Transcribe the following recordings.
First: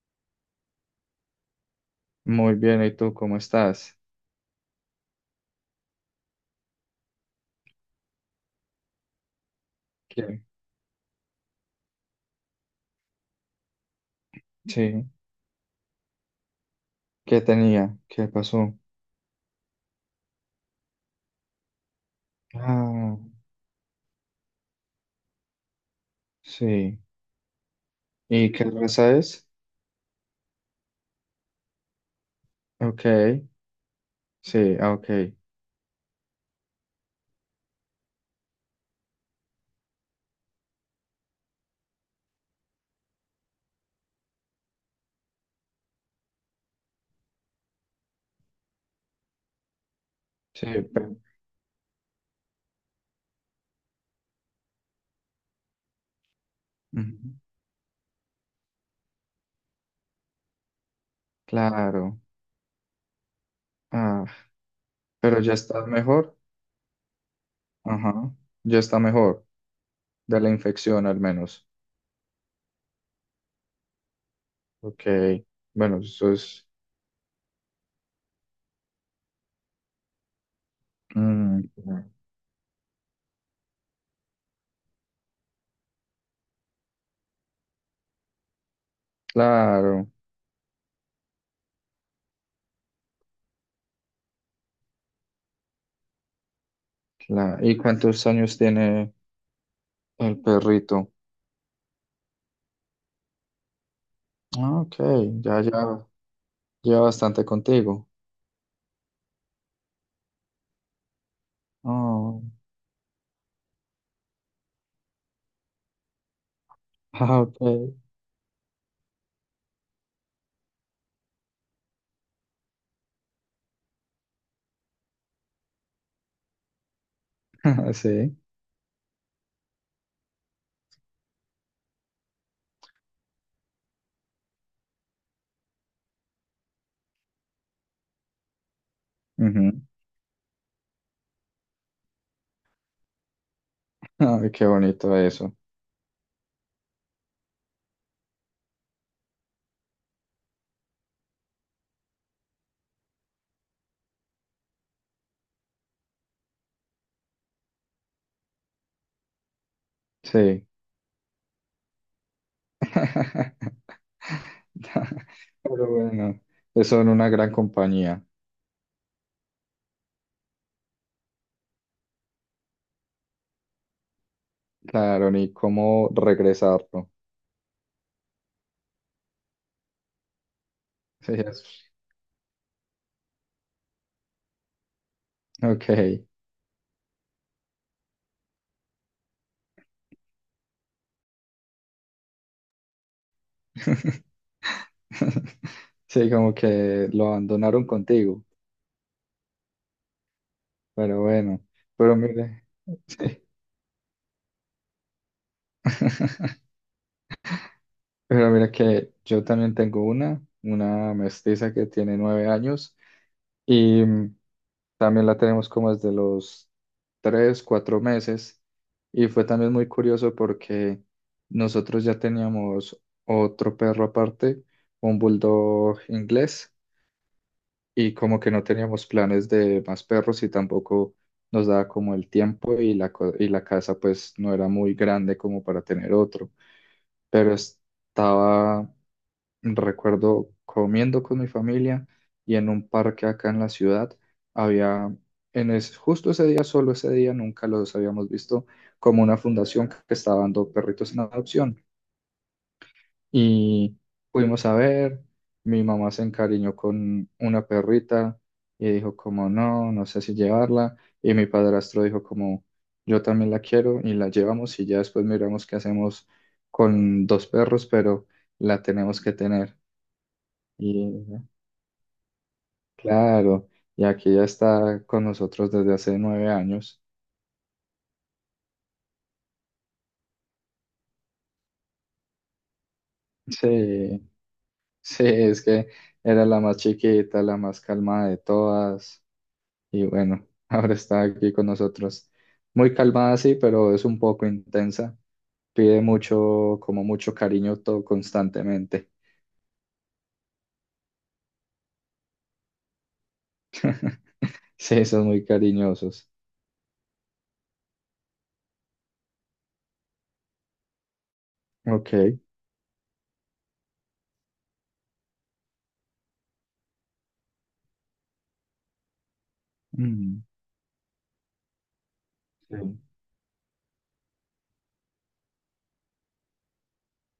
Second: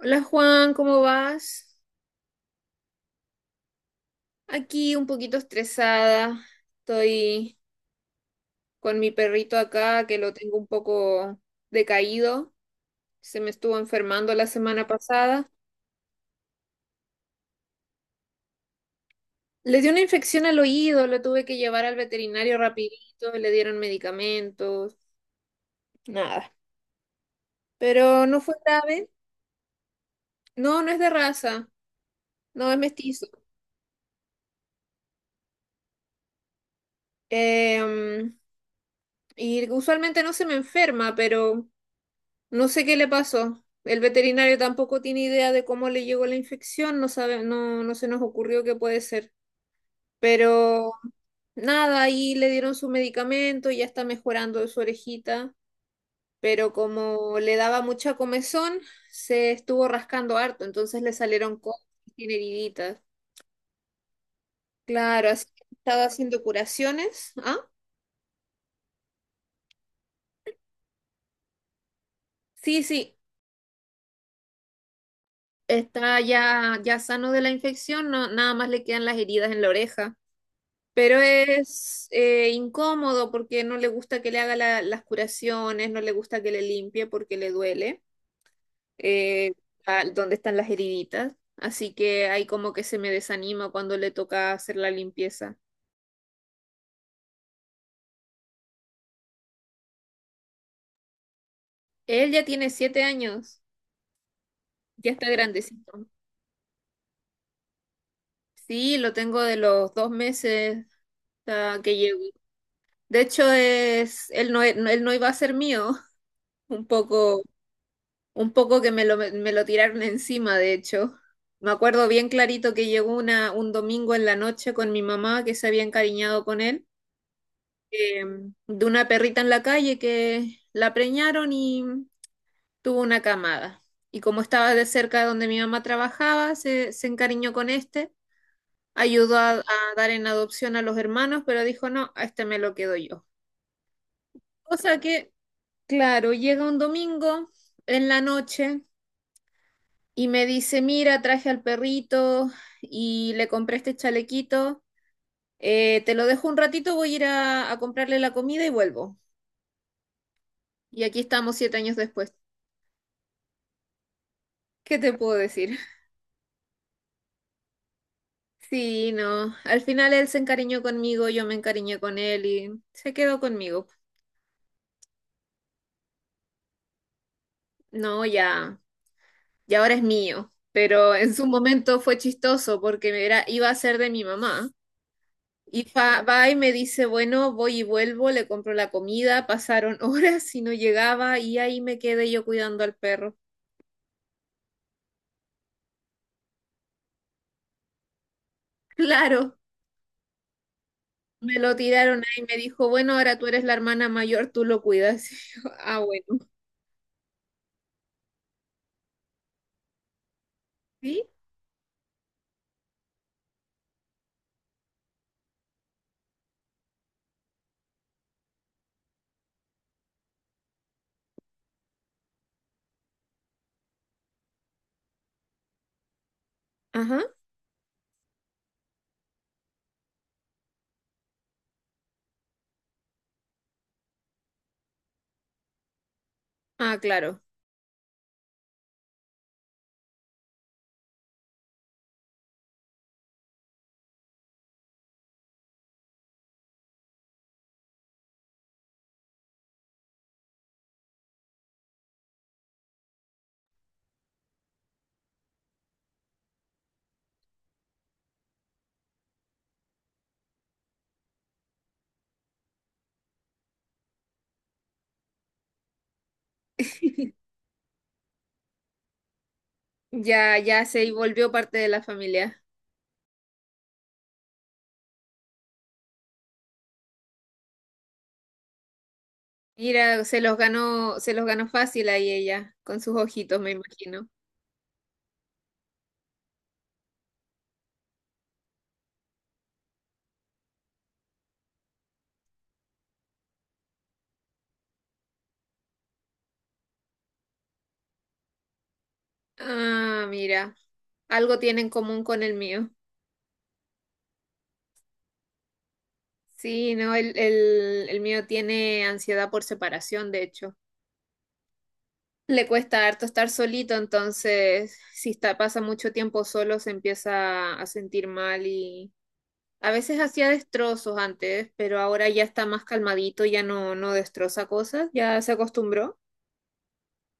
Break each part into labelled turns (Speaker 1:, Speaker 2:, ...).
Speaker 1: Hola Juan, ¿cómo vas?
Speaker 2: Muy bien, ¿y tú cómo estás?
Speaker 1: Aquí un poquito estresada. Estoy con mi perrito acá que lo
Speaker 2: ¿Qué?
Speaker 1: tengo un poco decaído. Se me estuvo enfermando la semana
Speaker 2: Sí,
Speaker 1: pasada.
Speaker 2: ¿qué tenía? ¿Qué pasó?
Speaker 1: Le dio una infección al oído, lo tuve que llevar al veterinario
Speaker 2: Ah,
Speaker 1: rapidito, le dieron medicamentos, nada.
Speaker 2: sí.
Speaker 1: Pero no
Speaker 2: ¿Y
Speaker 1: fue
Speaker 2: qué
Speaker 1: grave.
Speaker 2: raza es?
Speaker 1: No, no es de raza, no es
Speaker 2: Ok,
Speaker 1: mestizo.
Speaker 2: sí, ah, ok,
Speaker 1: Em, y usualmente no se me enferma, pero no sé qué le pasó. El veterinario tampoco tiene idea de cómo le llegó la infección, no sabe, no, no se nos ocurrió qué puede ser.
Speaker 2: sí,
Speaker 1: Pero
Speaker 2: pe-
Speaker 1: nada, ahí le dieron su medicamento, ya está mejorando de su orejita, pero
Speaker 2: ujú,
Speaker 1: como le daba mucha comezón, se estuvo rascando harto, entonces le salieron cosas,
Speaker 2: claro.
Speaker 1: tiene heriditas.
Speaker 2: Ah,
Speaker 1: Claro,
Speaker 2: pero
Speaker 1: así
Speaker 2: ya
Speaker 1: que
Speaker 2: está
Speaker 1: estaba
Speaker 2: mejor.
Speaker 1: haciendo curaciones. ¿Ah?
Speaker 2: Ajá, ya está mejor, de la infección al menos.
Speaker 1: Sí, sí,
Speaker 2: Ok, bueno,
Speaker 1: está
Speaker 2: eso es.
Speaker 1: ya, ya sano de la infección, no, nada más le quedan las heridas en la oreja. Pero
Speaker 2: Mm,
Speaker 1: es incómodo porque no le gusta que le haga las curaciones, no le gusta que le limpie porque le duele eh,
Speaker 2: claro,
Speaker 1: donde están las heriditas. Así que ahí como que se me desanima cuando le toca hacer la limpieza.
Speaker 2: claro. ¿Y cuántos años tiene el perrito?
Speaker 1: Él ya tiene 7 años,
Speaker 2: Ah, ok,
Speaker 1: ya está
Speaker 2: ya, ya,
Speaker 1: grandecito.
Speaker 2: lleva bastante contigo.
Speaker 1: Sí, lo tengo de los 2 meses que llevo.
Speaker 2: Ah,
Speaker 1: De hecho, es, él no, e- no- él no iba a ser mío, un
Speaker 2: ah,
Speaker 1: poco
Speaker 2: ok.
Speaker 1: Un poco que me lo tiraron encima, de hecho. Me acuerdo bien clarito que llegó un domingo en la noche con mi mamá que se había encariñado con él, eh,
Speaker 2: Sí.
Speaker 1: de una perrita en la calle que la preñaron y tuvo una camada. Y como estaba de cerca de donde mi mamá trabajaba, se encariñó con este, ayudó a
Speaker 2: Ujú.
Speaker 1: dar en adopción a los hermanos, pero dijo, no, a este me lo quedo yo.
Speaker 2: Ay, qué
Speaker 1: Cosa
Speaker 2: bonito
Speaker 1: que,
Speaker 2: eso.
Speaker 1: claro, llega un domingo en la noche. Y me dice, mira, traje al perrito y le compré este chalequito. Te lo dejo un ratito, voy a ir a comprarle la comida y vuelvo.
Speaker 2: Sí.
Speaker 1: Y aquí estamos 7 años después. ¿Qué te puedo decir?
Speaker 2: Pero bueno, eso en una gran compañía.
Speaker 1: Sí, no. Al final él se encariñó conmigo, yo me encariñé con él y se quedó conmigo.
Speaker 2: Claro, ni cómo regresarlo.
Speaker 1: No, ya, ya ahora es mío. Pero
Speaker 2: Sí,
Speaker 1: en su momento fue chistoso porque era, iba a ser de mi mamá. Y
Speaker 2: ok.
Speaker 1: va y me dice, bueno, voy y vuelvo, le compro la comida, pasaron horas y no llegaba y ahí me quedé yo cuidando al perro.
Speaker 2: Sí, como que lo abandonaron contigo.
Speaker 1: Claro,
Speaker 2: Pero
Speaker 1: me
Speaker 2: bueno,
Speaker 1: lo
Speaker 2: pero
Speaker 1: tiraron ahí, me
Speaker 2: mire.
Speaker 1: dijo, bueno, ahora
Speaker 2: Sí.
Speaker 1: tú eres la hermana mayor, tú lo cuidas. Y yo, ah, bueno.
Speaker 2: Pero mira que yo también tengo una
Speaker 1: ¿Sí?
Speaker 2: mestiza que tiene 9 años. Y también la tenemos como desde los 3, 4 meses. Y fue también muy curioso porque nosotros ya teníamos otro perro aparte, un bulldog inglés,
Speaker 1: Ajá.
Speaker 2: y como que no teníamos planes de más perros y tampoco nos daba como el tiempo y y la casa pues no era muy grande como para tener otro.
Speaker 1: Ah, claro.
Speaker 2: Pero estaba. Recuerdo comiendo con mi familia y en un parque acá en la ciudad había, justo ese día, solo ese día, nunca los habíamos visto, como una fundación que estaba dando perritos en adopción. Y fuimos a ver, mi mamá se encariñó con una perrita y dijo como no, no sé si llevarla. Y mi padrastro dijo como yo también la quiero y la llevamos y ya después miramos qué hacemos con dos perros, pero la tenemos que tener.
Speaker 1: Ya, ya se
Speaker 2: Y,
Speaker 1: volvió parte de la familia.
Speaker 2: claro, y aquí ya está con nosotros desde hace 9 años.
Speaker 1: Mira, se los ganó fácil ahí ella, con sus ojitos, me imagino.
Speaker 2: Sí, sí, es que era la más chiquita, la más calmada de todas, y bueno, ahora está aquí con nosotros. Muy calmada, sí, pero es un poco intensa. Pide mucho, como mucho cariño todo constantemente.
Speaker 1: Ah, mira, algo tiene en común con el mío.
Speaker 2: Sí, son muy cariñosos.
Speaker 1: Sí, no, el mío tiene ansiedad por separación, de hecho.
Speaker 2: Ok.
Speaker 1: Le cuesta harto estar solito, entonces si está, pasa mucho tiempo solo se empieza a sentir mal y a veces
Speaker 2: Mm,
Speaker 1: hacía destrozos antes, pero ahora ya está
Speaker 2: sí.
Speaker 1: más calmadito, ya no destroza cosas, ya se acostumbró.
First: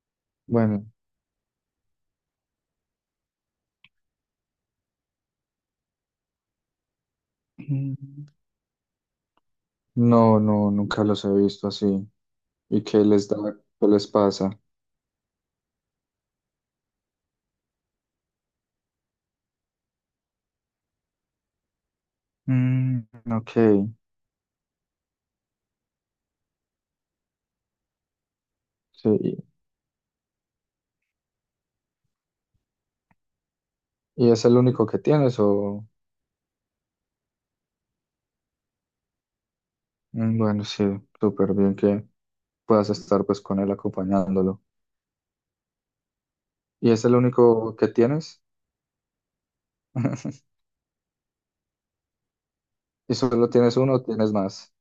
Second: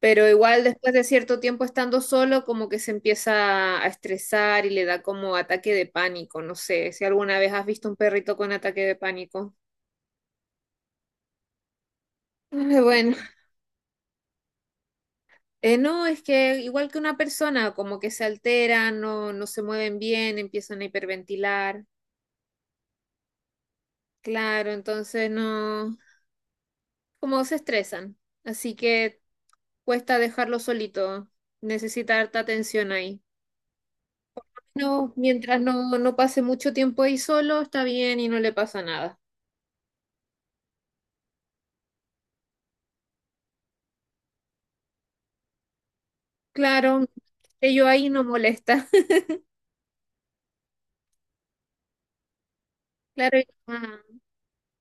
Speaker 1: Pero igual
Speaker 2: Bueno,
Speaker 1: después de cierto tiempo estando solo, como que se empieza a estresar y le da como ataque de pánico. No sé si alguna vez has visto un
Speaker 2: mm,
Speaker 1: perrito con ataque de pánico.
Speaker 2: no, no, nunca los he visto así.
Speaker 1: Ay,
Speaker 2: ¿Y qué
Speaker 1: Bueno,
Speaker 2: les da? ¿Qué les pasa?
Speaker 1: Eh, no, es que igual que una persona, como que se alteran, no se mueven bien, empiezan a hiperventilar.
Speaker 2: Mm, ok,
Speaker 1: Claro, entonces no, como se estresan. Así
Speaker 2: sí.
Speaker 1: que
Speaker 2: ¿Y
Speaker 1: cuesta dejarlo solito. Necesita harta atención ahí.
Speaker 2: es el único que
Speaker 1: No,
Speaker 2: tienes
Speaker 1: mientras
Speaker 2: o...?
Speaker 1: no pase mucho tiempo ahí solo, está bien y no le pasa nada.
Speaker 2: Mm, bueno, sí, súper bien que puedas estar pues con él acompañándolo. ¿Y es
Speaker 1: Claro,
Speaker 2: el único
Speaker 1: ello
Speaker 2: que
Speaker 1: ahí no
Speaker 2: tienes?
Speaker 1: molesta.
Speaker 2: ¿Y
Speaker 1: Claro,
Speaker 2: solo tienes uno o tienes más?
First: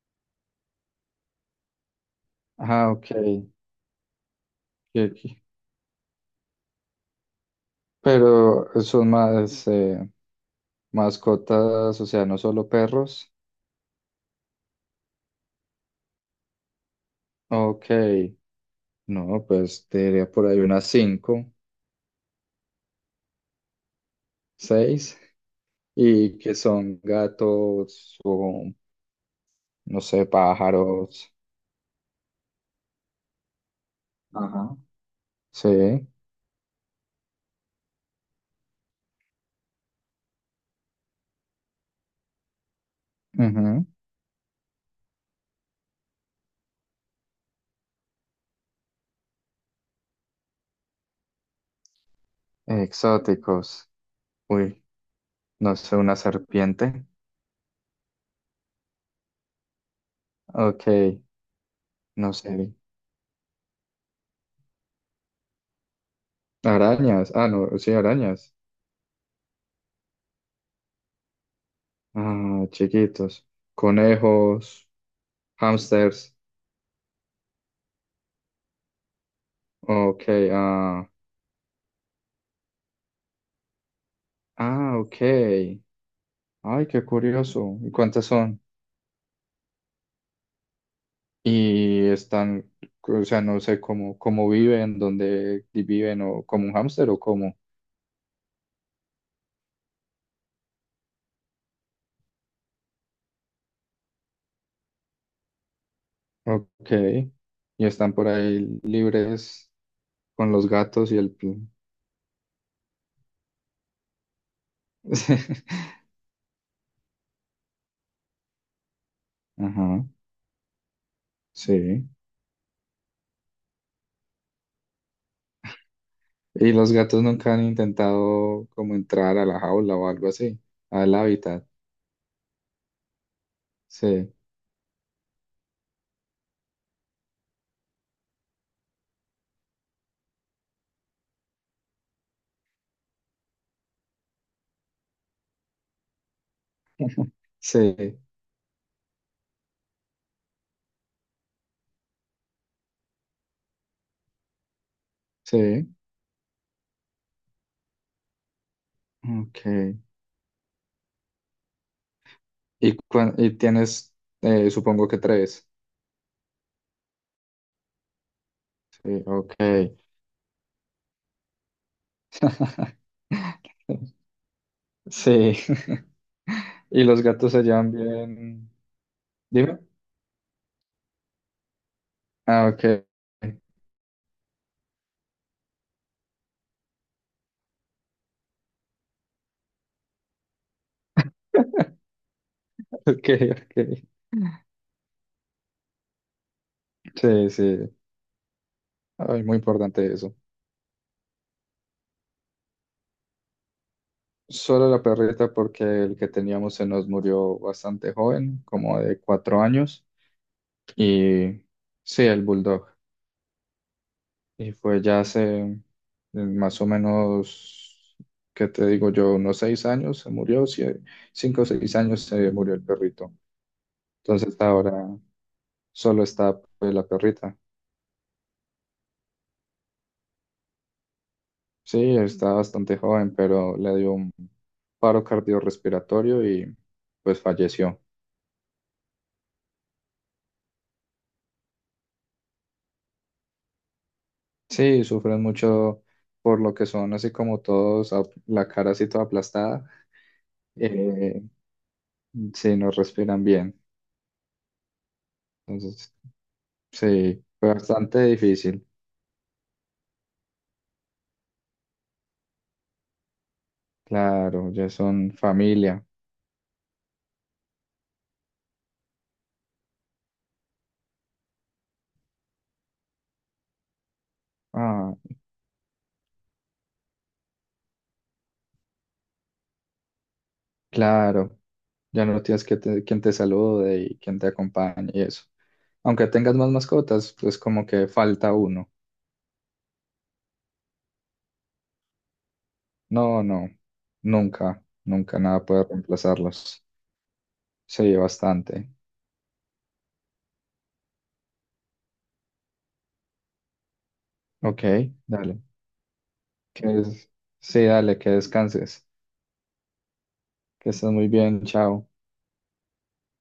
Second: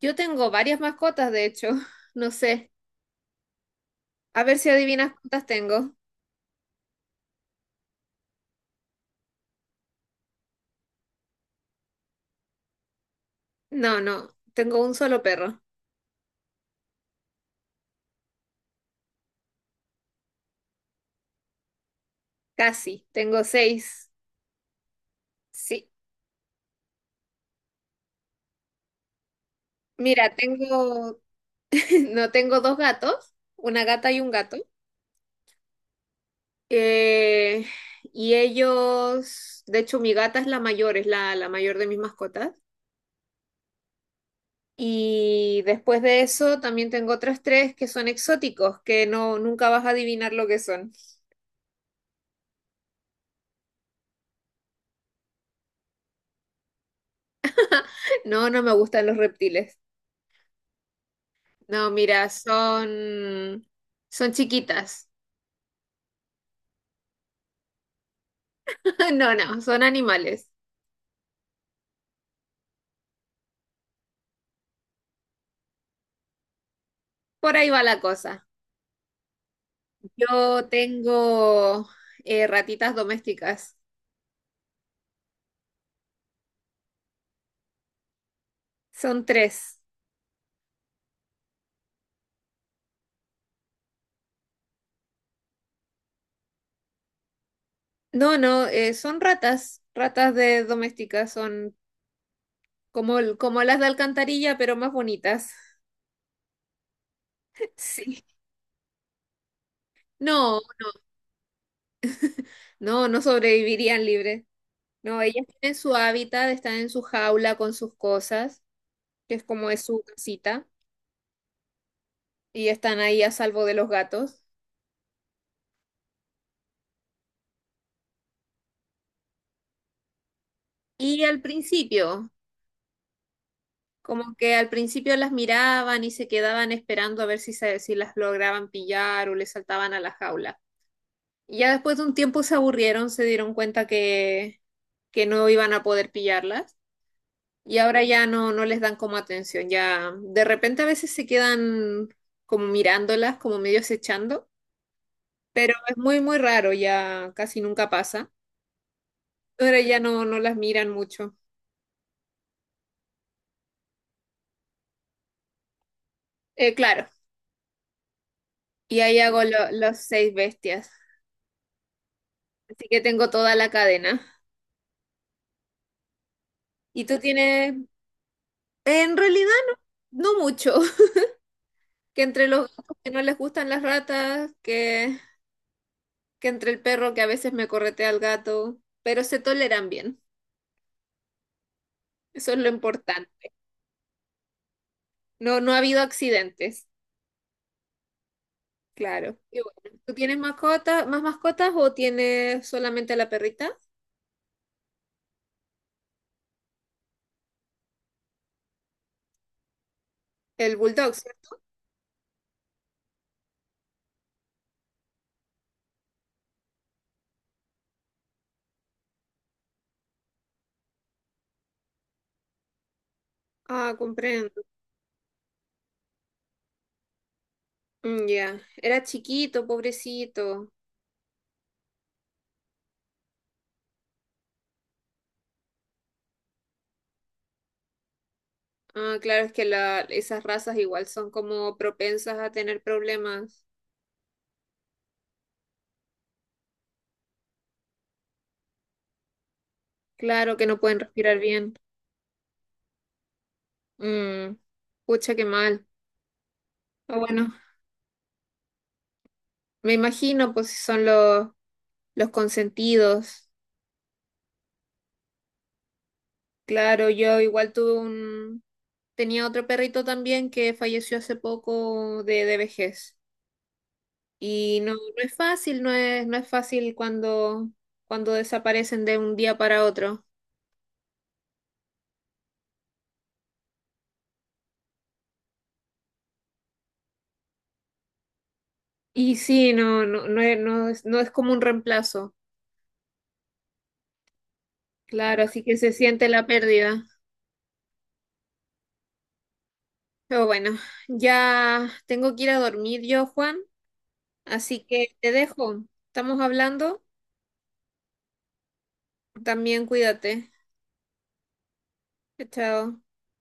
Speaker 1: yo tengo varias mascotas, de hecho. No sé.
Speaker 2: Ah, ok.
Speaker 1: A ver si
Speaker 2: Ok.
Speaker 1: adivinas
Speaker 2: Ok.
Speaker 1: cuántas tengo.
Speaker 2: Pero son más mascotas, o sea, no solo perros.
Speaker 1: No, no, tengo un solo perro.
Speaker 2: Ok. No, pues te diría por ahí unas cinco,
Speaker 1: Casi, tengo seis.
Speaker 2: seis.
Speaker 1: Sí.
Speaker 2: Y que son gatos o, no sé,
Speaker 1: Mira, tengo,
Speaker 2: pájaros.
Speaker 1: no tengo dos gatos, una gata y un gato.
Speaker 2: Ajá. Sí.
Speaker 1: Eh, y ellos, de hecho, mi gata es la mayor, es la mayor de mis mascotas.
Speaker 2: Ujú.
Speaker 1: Y después de eso, también tengo otras tres que son exóticos, que no, nunca vas a adivinar lo que son.
Speaker 2: Exóticos. Uy, no sé, una serpiente.
Speaker 1: No, no me gustan los reptiles.
Speaker 2: Ok,
Speaker 1: No, mira,
Speaker 2: no sé.
Speaker 1: son chiquitas.
Speaker 2: Arañas. Ah, no, sí, arañas.
Speaker 1: No, no, son animales.
Speaker 2: Ah, chiquitos. Conejos, hamsters,
Speaker 1: Por ahí va la cosa.
Speaker 2: ok,
Speaker 1: Yo
Speaker 2: ah.
Speaker 1: tengo ratitas domésticas.
Speaker 2: Ah, ok. Ay, qué curioso. ¿Y cuántas son?
Speaker 1: Son tres.
Speaker 2: Y están, o sea, no sé cómo, cómo viven, dónde viven, o como un hámster o cómo.
Speaker 1: No, no, son ratas. Ratas de domésticas. Son como, como las de alcantarilla, pero más bonitas.
Speaker 2: Ok. Y están
Speaker 1: Sí.
Speaker 2: por ahí libres con
Speaker 1: No,
Speaker 2: los gatos y
Speaker 1: no, no sobrevivirían libres. No, ellas tienen su hábitat, están en su jaula con sus cosas, que es como es su
Speaker 2: ajá,
Speaker 1: casita,
Speaker 2: sí.
Speaker 1: y están ahí a salvo de los gatos.
Speaker 2: Y los gatos nunca han intentado como entrar a la jaula o algo así, al
Speaker 1: Y al
Speaker 2: hábitat.
Speaker 1: principio. Como
Speaker 2: Sí,
Speaker 1: que al principio las miraban y se quedaban esperando a ver si, si las lograban pillar o les saltaban a la jaula. Y ya después de un tiempo se aburrieron, se dieron cuenta que no iban a poder pillarlas y ahora
Speaker 2: sí,
Speaker 1: ya no les dan como atención. Ya de repente a veces se quedan como mirándolas, como medio acechando, pero
Speaker 2: sí.
Speaker 1: es muy, muy raro, ya casi nunca pasa.
Speaker 2: Ok.
Speaker 1: Ahora ya no las miran mucho.
Speaker 2: Y, y tienes, supongo que tres.
Speaker 1: Claro, y ahí
Speaker 2: Sí,
Speaker 1: hago
Speaker 2: ok.
Speaker 1: los seis bestias, así que tengo toda la cadena.
Speaker 2: Sí. Y
Speaker 1: ¿Y tú
Speaker 2: los gatos se
Speaker 1: tienes?
Speaker 2: llevan bien.
Speaker 1: En realidad
Speaker 2: Dime.
Speaker 1: no, no mucho. Que entre
Speaker 2: Ah,
Speaker 1: los
Speaker 2: ok.
Speaker 1: gatos que no les gustan las ratas, que entre el perro que a veces me corretea al gato, pero se toleran bien. Eso es lo
Speaker 2: Ok,
Speaker 1: importante.
Speaker 2: ok.
Speaker 1: No, no ha habido accidentes.
Speaker 2: Sí, sí.
Speaker 1: Claro.
Speaker 2: Ay, muy
Speaker 1: Y bueno,
Speaker 2: importante
Speaker 1: ¿tú
Speaker 2: eso.
Speaker 1: tienes mascota, más mascotas o tienes solamente a la perrita?
Speaker 2: Solo la perrita porque el que teníamos se nos murió bastante joven, como de 4 años,
Speaker 1: El bulldog, ¿cierto?
Speaker 2: y sí, el bulldog. Y fue ya hace más o menos, ¿qué te digo yo? Unos 6 años se murió, 5 o 6 años se murió el perrito.
Speaker 1: Ah,
Speaker 2: Entonces
Speaker 1: comprendo.
Speaker 2: ahora solo está pues, la perrita.
Speaker 1: Mm, ya. Era chiquito, pobrecito.
Speaker 2: Sí, está bastante joven, pero le dio un paro cardiorrespiratorio y pues falleció.
Speaker 1: Ah, claro, es que esas razas igual son como propensas a tener problemas.
Speaker 2: Sí, sufren mucho por lo que son así como todos, la cara así toda aplastada,
Speaker 1: Claro que no pueden respirar
Speaker 2: eh,
Speaker 1: bien.
Speaker 2: sí, no respiran bien.
Speaker 1: Mm, pucha, qué mal.
Speaker 2: Entonces,
Speaker 1: Ah,
Speaker 2: sí,
Speaker 1: bueno,
Speaker 2: fue bastante difícil.
Speaker 1: me imagino, pues si son los, consentidos.
Speaker 2: Claro, ya son familia.
Speaker 1: Claro, yo igual tuve Tenía otro perrito también que falleció hace poco de vejez. Y no, no
Speaker 2: Ah,
Speaker 1: es fácil, no es fácil cuando desaparecen de un día para otro.
Speaker 2: claro, ya no tienes que quien te salude y quien te acompañe y eso. Aunque tengas más mascotas, pues como que falta uno.
Speaker 1: Y sí, no, no, no es como un reemplazo.
Speaker 2: No, no, nunca, nunca
Speaker 1: Claro, así
Speaker 2: nada
Speaker 1: que
Speaker 2: puede
Speaker 1: se siente la
Speaker 2: reemplazarlos.
Speaker 1: pérdida.
Speaker 2: Sí, bastante.
Speaker 1: Pero bueno, ya tengo que ir a dormir yo, Juan.
Speaker 2: Ok,
Speaker 1: Así que te
Speaker 2: dale.
Speaker 1: dejo. Estamos
Speaker 2: Que
Speaker 1: hablando.
Speaker 2: es, sí, dale, que descanses.
Speaker 1: También cuídate.
Speaker 2: Que estés muy bien, chao.
Speaker 1: Chao.